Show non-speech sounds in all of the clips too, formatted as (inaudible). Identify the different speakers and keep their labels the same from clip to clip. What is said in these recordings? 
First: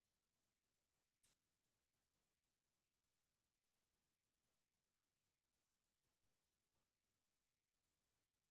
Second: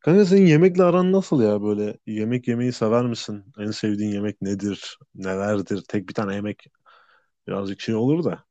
Speaker 1: Kanka senin yemekle aran nasıl ya böyle? Yemek yemeyi sever misin? En sevdiğin yemek nedir? Nelerdir? Tek bir tane yemek birazcık şey olur da.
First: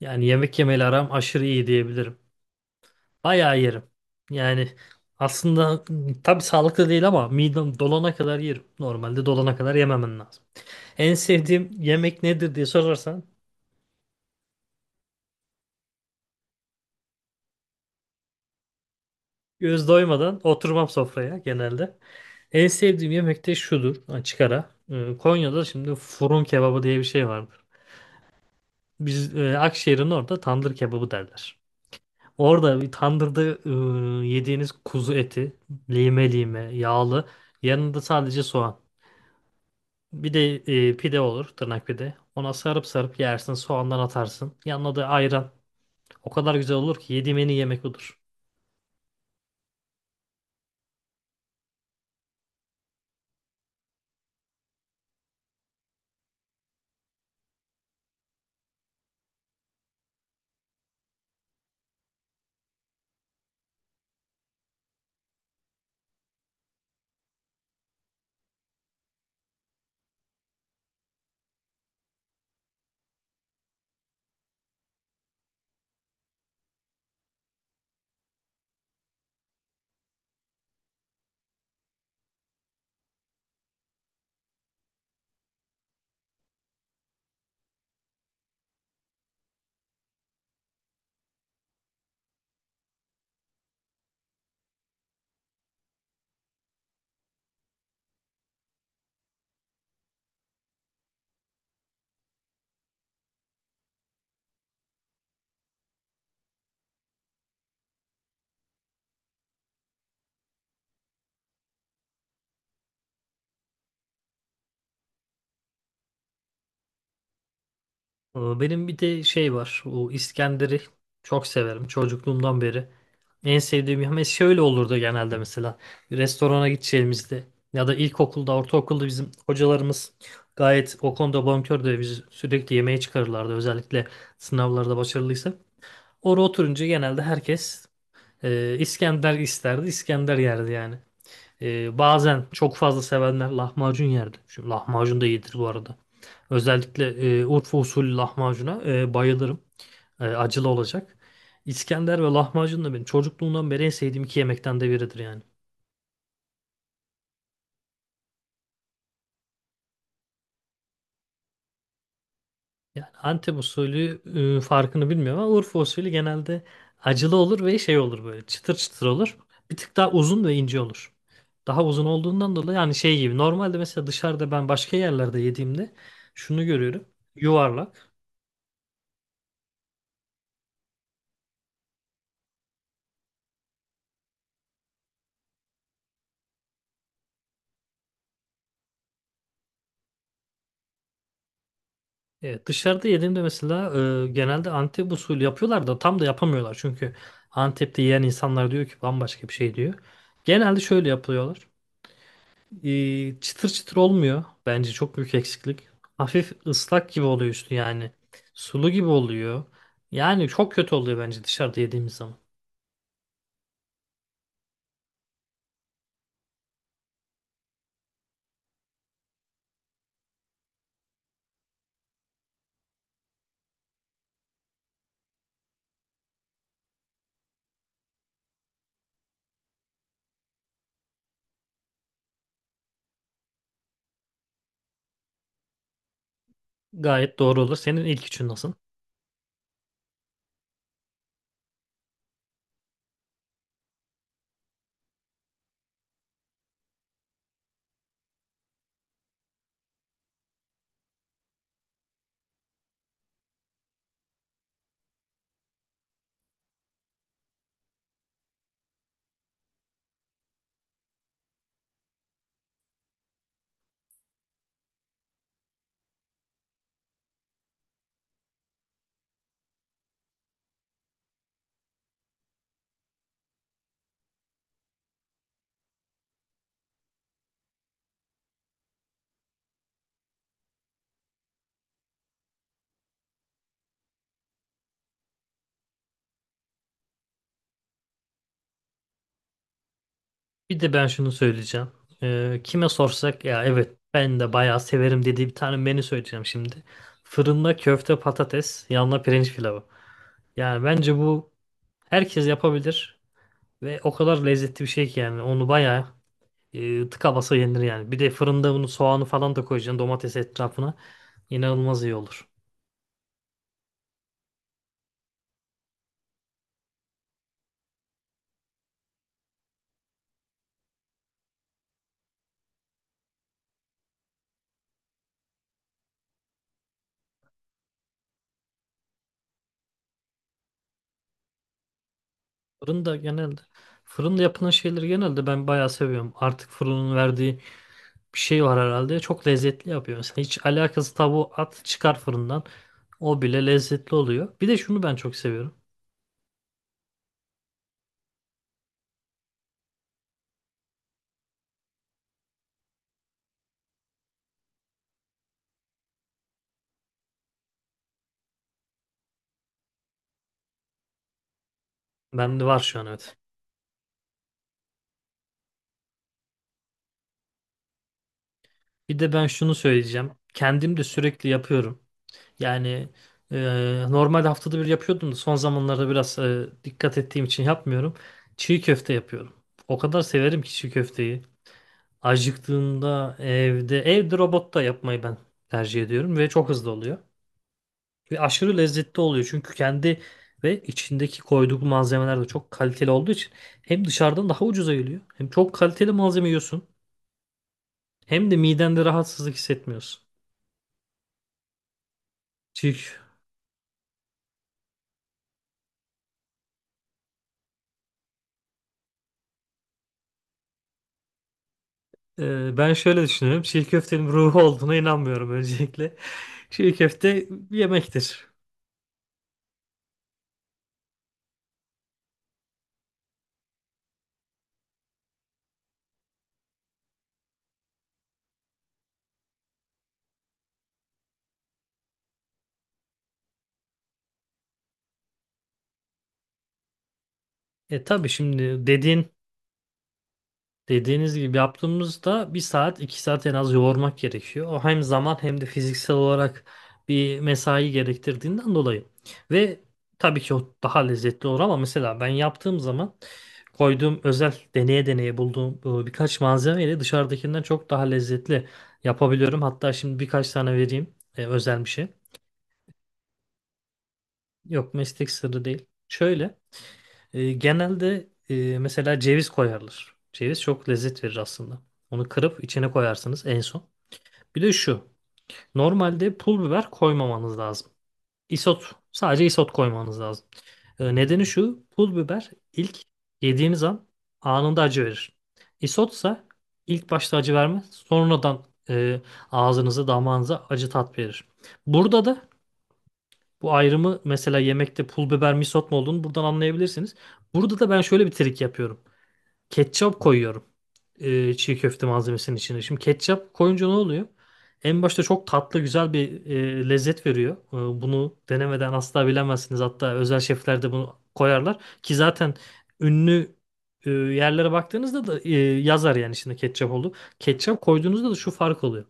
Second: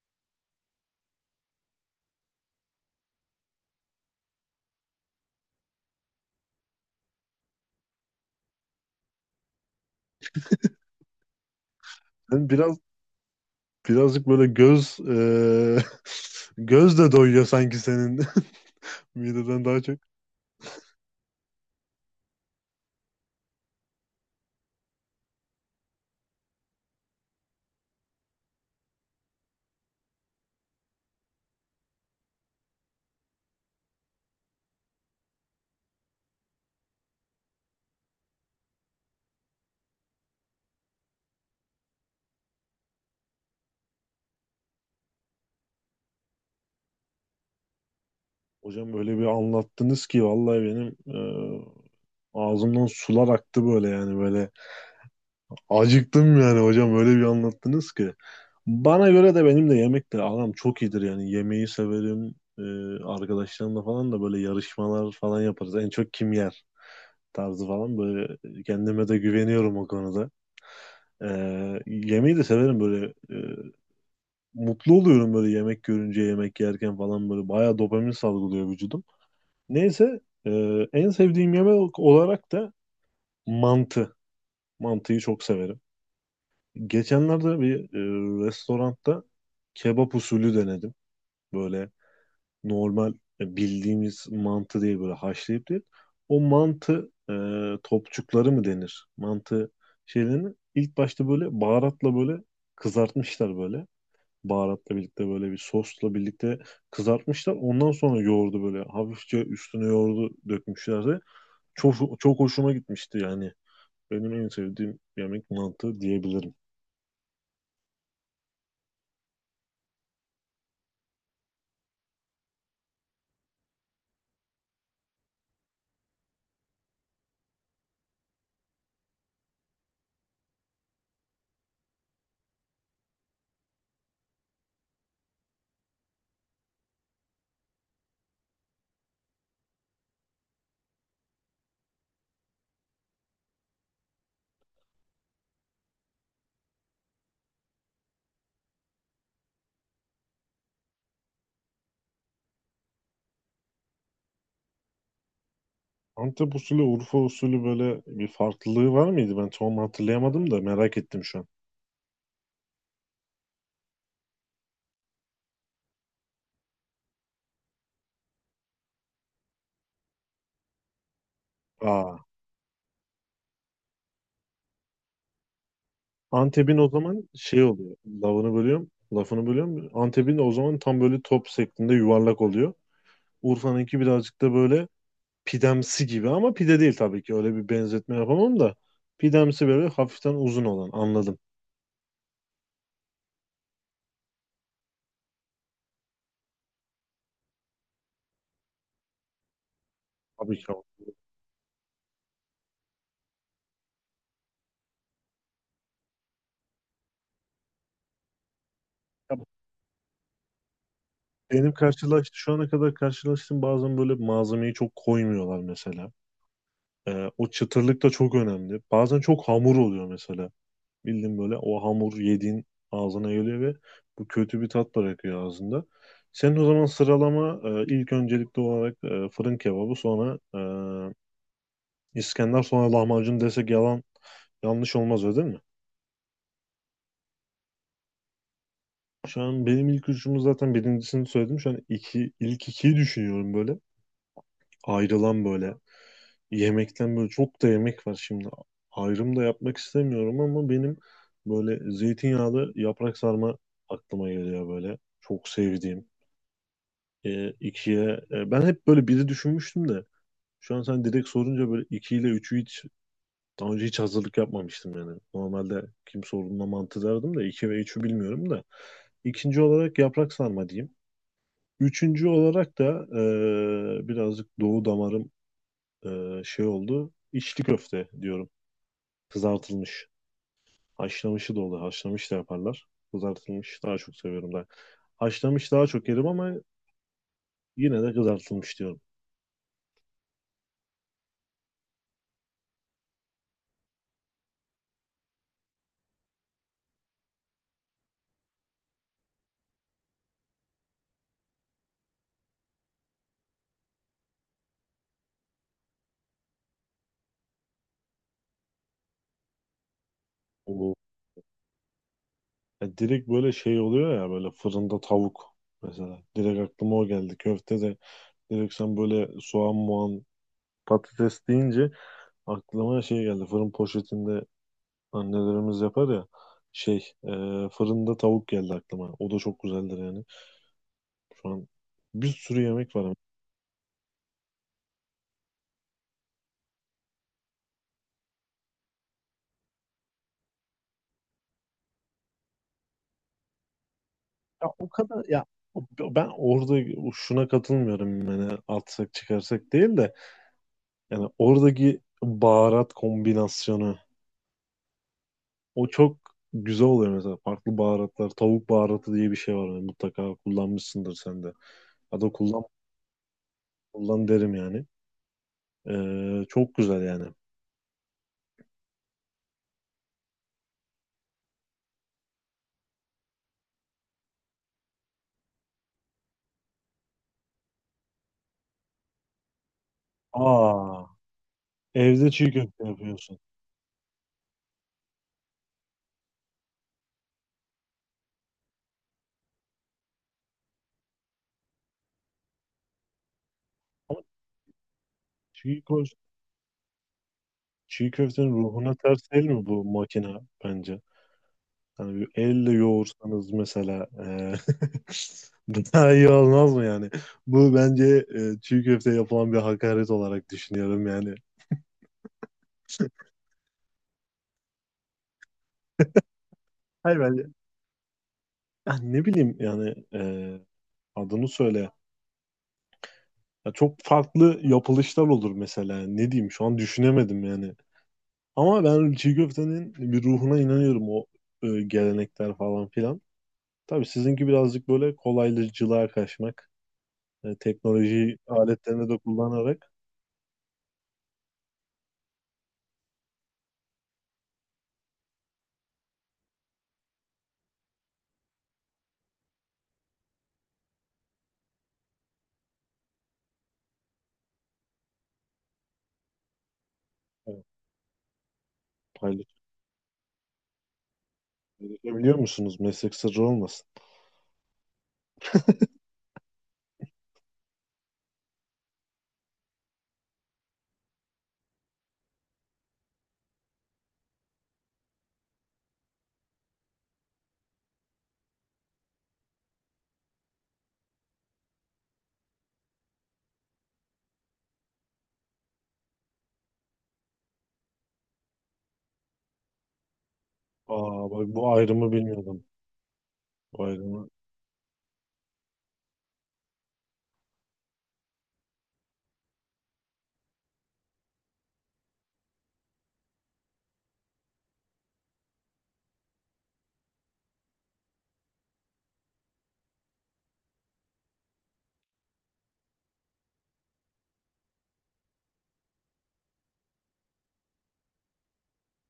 Speaker 2: Yani yemek yemeyle aram aşırı iyi diyebilirim. Bayağı yerim. Yani aslında tabii sağlıklı değil ama midem dolana kadar yerim. Normalde dolana kadar yememen lazım. En sevdiğim yemek
Speaker 1: Sen
Speaker 2: nedir diye
Speaker 1: biraz
Speaker 2: sorarsan
Speaker 1: birazcık böyle göz (laughs) göz de doyuyor sanki senin (laughs) mideden daha
Speaker 2: göz
Speaker 1: çok.
Speaker 2: doymadan oturmam sofraya genelde. En sevdiğim yemek de şudur açık ara. Konya'da şimdi fırın kebabı diye bir şey vardır. Biz Akşehir'in orada tandır kebabı derler. Orada bir tandırda yediğiniz kuzu eti lime lime yağlı yanında sadece soğan. Bir de pide olur, tırnak pide. Ona sarıp sarıp yersin, soğandan atarsın. Yanına da ayran. O kadar güzel olur ki yediğim en iyi yemek odur.
Speaker 1: Hocam böyle bir anlattınız ki vallahi benim ağzımdan sular aktı böyle yani böyle acıktım yani hocam öyle bir anlattınız ki. Bana göre de benim de yemekle aram çok iyidir yani yemeği severim. Arkadaşlarımla falan da böyle yarışmalar falan yaparız. En çok kim yer tarzı falan böyle kendime de güveniyorum o konuda. E, Yemeği de severim böyle mutlu oluyorum böyle yemek görünce yemek yerken falan böyle bayağı dopamin salgılıyor vücudum. Neyse e, en sevdiğim yemek olarak da mantı. Mantıyı çok severim. Geçenlerde bir restoranda kebap usulü denedim. Böyle normal bildiğimiz mantı değil böyle haşlayıp değil. O mantı topçukları mı denir? Mantı şeylerini ilk başta böyle baharatla böyle kızartmışlar böyle. Baharatla birlikte böyle bir sosla birlikte kızartmışlar. Ondan sonra yoğurdu böyle hafifçe üstüne yoğurdu dökmüşlerdi. Çok çok hoşuma gitmişti yani. Benim en sevdiğim yemek mantı diyebilirim.
Speaker 2: Benim bir de şey var. O İskender'i çok severim çocukluğumdan beri. En sevdiğim yemek şöyle olurdu genelde mesela. Restorana gideceğimizde ya da ilkokulda, ortaokulda bizim hocalarımız gayet o konuda bonkördü. Biz sürekli yemeğe çıkarırlardı özellikle sınavlarda başarılıysa. Orada oturunca genelde herkes İskender isterdi, İskender yerdi yani. Bazen çok fazla sevenler lahmacun yerdi. Şimdi lahmacun da iyidir bu arada. Özellikle Urfa usulü lahmacuna bayılırım. Acılı olacak. İskender ve lahmacun da benim çocukluğumdan beri en sevdiğim iki yemekten de biridir yani.
Speaker 1: Antep usulü, Urfa usulü böyle bir farklılığı var mıydı? Ben tam hatırlayamadım da merak ettim şu an.
Speaker 2: Yani Antep usulü farkını bilmiyorum ama Urfa usulü genelde acılı olur ve şey olur böyle çıtır çıtır olur. Bir tık daha uzun ve ince olur. Daha uzun
Speaker 1: Aa,
Speaker 2: olduğundan dolayı yani şey gibi normalde mesela dışarıda ben başka yerlerde yediğimde şunu
Speaker 1: Antep'in o
Speaker 2: görüyorum.
Speaker 1: zaman şey oluyor.
Speaker 2: Yuvarlak.
Speaker 1: Lafını bölüyorum. Antep'in o zaman tam böyle top şeklinde yuvarlak oluyor. Urfa'nınki birazcık da böyle pidemsi gibi ama pide değil tabii ki. Öyle bir benzetme yapamam da. Pidemsi böyle hafiften uzun olan anladım.
Speaker 2: Evet, dışarıda yediğimde mesela genelde Antep usulü yapıyorlar da tam da yapamıyorlar. Çünkü Antep'te yiyen insanlar diyor ki bambaşka bir şey diyor.
Speaker 1: Tabii ki.
Speaker 2: Genelde şöyle yapıyorlar. Çıtır çıtır olmuyor. Bence çok büyük eksiklik. Hafif ıslak gibi oluyor üstü yani. Sulu gibi oluyor. Yani çok kötü oluyor bence
Speaker 1: Benim
Speaker 2: dışarıda yediğimiz
Speaker 1: karşılaştığım,
Speaker 2: zaman.
Speaker 1: şu ana kadar karşılaştığım bazen böyle malzemeyi çok koymuyorlar mesela. O çıtırlık da çok önemli. Bazen çok hamur oluyor mesela. Bildiğin böyle o hamur yediğin ağzına geliyor ve bu kötü bir tat bırakıyor ağzında. Senin o zaman sıralama ilk öncelikli olarak fırın kebabı sonra İskender sonra lahmacun desek yalan yanlış olmaz öyle değil mi?
Speaker 2: Gayet doğru olur. Senin ilk üçün nasıl?
Speaker 1: Şu an benim ilk üçümü zaten birincisini söyledim. Şu an iki, ilk ikiyi düşünüyorum böyle. Ayrılan böyle yemekten böyle çok da yemek var şimdi. Ayrım da yapmak istemiyorum ama benim böyle zeytinyağlı yaprak sarma aklıma geliyor böyle. Çok sevdiğim. İkiye ben hep böyle biri düşünmüştüm de şu an sen direkt sorunca böyle iki ile üçü hiç daha önce hiç hazırlık yapmamıştım yani. Normalde kim sorduğunda mantı derdim de iki ve üçü bilmiyorum da. İkinci olarak yaprak sarma diyeyim. Üçüncü olarak da birazcık doğu damarım şey oldu. İçli köfte diyorum. Kızartılmış. Haşlamışı da olur. Haşlamış da yaparlar. Kızartılmış daha çok seviyorum ben. Haşlamış daha çok yerim ama yine de kızartılmış diyorum.
Speaker 2: Bir de ben şunu söyleyeceğim. Kime sorsak ya evet ben de bayağı severim dediği bir tane menü söyleyeceğim şimdi. Fırında köfte patates, yanına pirinç pilavı. Yani bence bu herkes yapabilir ve o kadar lezzetli bir şey ki yani onu bayağı tıka basa yenir yani. Bir de fırında bunu soğanı falan da koyacaksın domates
Speaker 1: Bu
Speaker 2: etrafına. İnanılmaz iyi olur.
Speaker 1: ya direkt böyle şey oluyor ya böyle fırında tavuk mesela. Direkt aklıma o geldi. Köfte de direkt sen böyle soğan muan patates deyince aklıma şey geldi. Fırın poşetinde annelerimiz yapar ya şey e, fırında tavuk geldi aklıma. O da çok güzeldir yani. Şu an bir sürü yemek var.
Speaker 2: Fırında fırında yapılan şeyleri genelde ben bayağı seviyorum. Artık fırının verdiği bir şey var herhalde. Çok lezzetli yapıyor. Mesela hiç alakası tavuğu at çıkar fırından. O bile lezzetli oluyor. Bir
Speaker 1: Ya
Speaker 2: de
Speaker 1: o
Speaker 2: şunu ben
Speaker 1: kadar
Speaker 2: çok
Speaker 1: ya
Speaker 2: seviyorum.
Speaker 1: ben orada şuna katılmıyorum yani atsak çıkarsak değil de yani oradaki baharat kombinasyonu o çok güzel oluyor mesela farklı baharatlar tavuk baharatı diye bir şey var yani mutlaka kullanmışsındır sen de ya da kullan
Speaker 2: Bende var şu an evet.
Speaker 1: kullan derim yani. Çok güzel yani.
Speaker 2: Bir de ben şunu söyleyeceğim. Kendim de sürekli yapıyorum. Yani normal haftada bir yapıyordum da son zamanlarda biraz dikkat ettiğim için yapmıyorum. Çiğ köfte yapıyorum. O kadar severim ki çiğ
Speaker 1: Aa,
Speaker 2: köfteyi.
Speaker 1: evde çiğ köfte
Speaker 2: Acıktığımda
Speaker 1: yapıyorsun.
Speaker 2: evde robotta yapmayı ben tercih ediyorum ve çok hızlı oluyor. Ve aşırı lezzetli oluyor çünkü kendi ve içindeki koyduğu malzemeler de çok kaliteli olduğu için hem
Speaker 1: Ama
Speaker 2: dışarıdan daha ucuza geliyor hem çok
Speaker 1: çiğ, ko-
Speaker 2: kaliteli malzeme yiyorsun
Speaker 1: çiğ
Speaker 2: hem
Speaker 1: köftenin
Speaker 2: de
Speaker 1: ruhuna
Speaker 2: midende
Speaker 1: ters değil
Speaker 2: rahatsızlık
Speaker 1: mi bu
Speaker 2: hissetmiyorsun.
Speaker 1: makine bence? Hani bir elle
Speaker 2: Çiğ,
Speaker 1: yoğursanız mesela (laughs) bu daha iyi olmaz mı yani? Bu bence çiğ köfte yapılan bir hakaret olarak düşünüyorum yani.
Speaker 2: Ben şöyle düşünüyorum. Çiğ köftenin ruhu olduğuna inanmıyorum öncelikle. (laughs) Çiğ
Speaker 1: Hayır bence
Speaker 2: köfte bir yemektir.
Speaker 1: ya ne bileyim yani adını söyle. Ya çok farklı yapılışlar olur mesela. Ne diyeyim şu an düşünemedim yani. Ama ben çiğ köftenin bir ruhuna inanıyorum o gelenekler falan filan. Tabii sizinki birazcık böyle kolaylıcılığa kaçmak. Yani
Speaker 2: E tabii
Speaker 1: teknoloji
Speaker 2: şimdi
Speaker 1: aletlerini de
Speaker 2: dediğin
Speaker 1: kullanarak.
Speaker 2: Dediğiniz gibi yaptığımızda bir saat iki saat en az yoğurmak gerekiyor. O hem zaman hem de fiziksel olarak bir mesai gerektirdiğinden dolayı. Ve tabii ki o daha lezzetli olur ama mesela ben yaptığım zaman koyduğum özel deneye deneye bulduğum birkaç malzemeyle dışarıdakinden
Speaker 1: Evet,
Speaker 2: çok daha lezzetli yapabiliyorum. Hatta şimdi birkaç tane vereyim özel bir şey.
Speaker 1: paylaşabiliyor musunuz? Meslek sırrı olmasın.
Speaker 2: Yok meslek sırrı değil. Şöyle. Genelde mesela ceviz koyarlar. Ceviz çok lezzet verir aslında. Onu kırıp içine koyarsınız en son. Bir de şu. Normalde pul biber koymamanız lazım. Isot. Sadece isot koymanız lazım. Nedeni şu. Pul biber ilk yediğiniz an anında acı verir. Isotsa ilk başta acı vermez. Sonradan ağzınıza damağınıza acı tat
Speaker 1: Aa
Speaker 2: verir.
Speaker 1: bak bu ayrımı
Speaker 2: Burada da
Speaker 1: bilmiyordum.
Speaker 2: bu
Speaker 1: Bu
Speaker 2: ayrımı
Speaker 1: ayrımı.
Speaker 2: mesela yemekte pul biber mi isot mu olduğunu buradan anlayabilirsiniz. Burada da ben şöyle bir trik yapıyorum. Ketçap koyuyorum çiğ köfte malzemesinin içine. Şimdi ketçap koyunca ne oluyor? En başta çok tatlı güzel bir lezzet veriyor. Bunu denemeden asla bilemezsiniz. Hatta özel şefler de bunu koyarlar. Ki zaten ünlü yerlere baktığınızda da yazar yani şimdi ketçap oldu. Ketçap koyduğunuzda da şu fark oluyor.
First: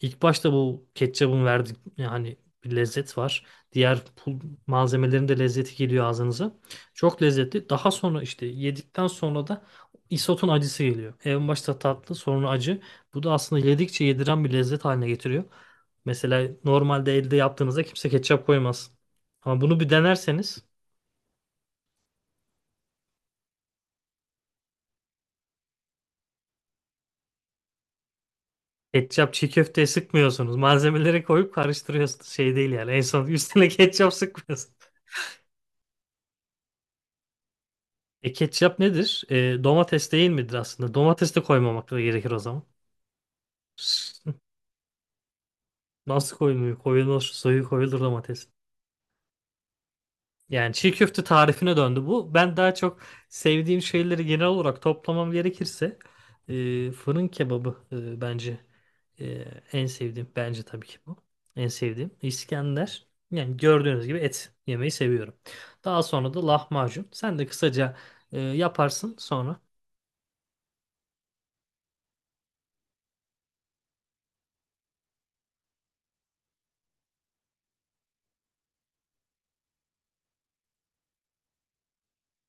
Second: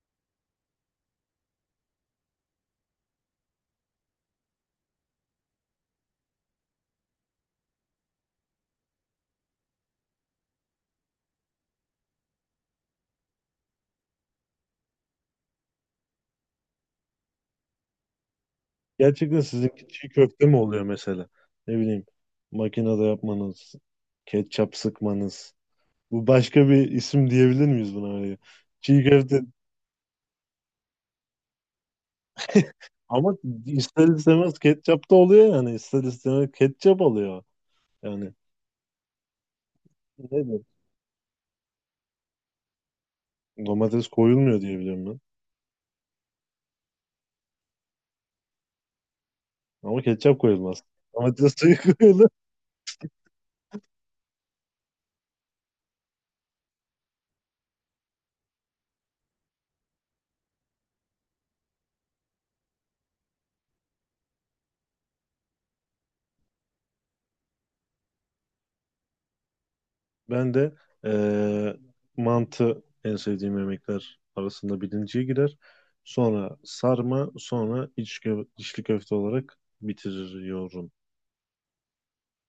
Speaker 2: İlk başta bu ketçabın verdiği yani bir lezzet var. Diğer pul malzemelerin de lezzeti geliyor ağzınıza. Çok lezzetli. Daha sonra işte yedikten sonra da isotun acısı geliyor. En başta tatlı, sonra acı. Bu da aslında yedikçe yediren bir lezzet haline getiriyor. Mesela normalde elde yaptığınızda kimse ketçap koymaz.
Speaker 1: Gerçekten
Speaker 2: Ama bunu
Speaker 1: sizinki
Speaker 2: bir
Speaker 1: çiğ köfte mi
Speaker 2: denerseniz
Speaker 1: oluyor mesela? Ne bileyim makinede yapmanız, ketçap sıkmanız. Bu başka bir isim diyebilir miyiz buna? Hani çiğ
Speaker 2: ketçap
Speaker 1: köfte
Speaker 2: çiğ köfteye sıkmıyorsunuz. Malzemeleri koyup karıştırıyorsunuz. Şey değil yani. En son
Speaker 1: ama
Speaker 2: üstüne (laughs)
Speaker 1: ister
Speaker 2: ketçap
Speaker 1: istemez
Speaker 2: sıkmıyorsunuz.
Speaker 1: ketçap da oluyor yani. İster istemez ketçap alıyor. Yani
Speaker 2: E ketçap nedir? Domates değil midir
Speaker 1: nedir?
Speaker 2: aslında? Domates de koymamak da gerekir o zaman.
Speaker 1: Domates koyulmuyor
Speaker 2: (laughs)
Speaker 1: diye biliyorum ben.
Speaker 2: Nasıl koymuyor? Koyulur, suyu koyulur domates.
Speaker 1: Ama ketçap
Speaker 2: Yani
Speaker 1: koyulmaz.
Speaker 2: çiğ köfte
Speaker 1: Domates suyu
Speaker 2: tarifine
Speaker 1: (laughs)
Speaker 2: döndü
Speaker 1: koyulur.
Speaker 2: bu. Ben daha çok sevdiğim şeyleri genel olarak toplamam gerekirse fırın kebabı, bence e, en sevdiğim. Bence tabii ki bu. En sevdiğim. İskender. Yani gördüğünüz gibi et yemeyi seviyorum. Daha sonra da lahmacun. Sen de kısaca yaparsın sonra.
Speaker 1: Ben de eee, mantı en sevdiğim yemekler arasında birinciye girer. Sonra sarma, sonra içli köfte olarak bitiriyorum.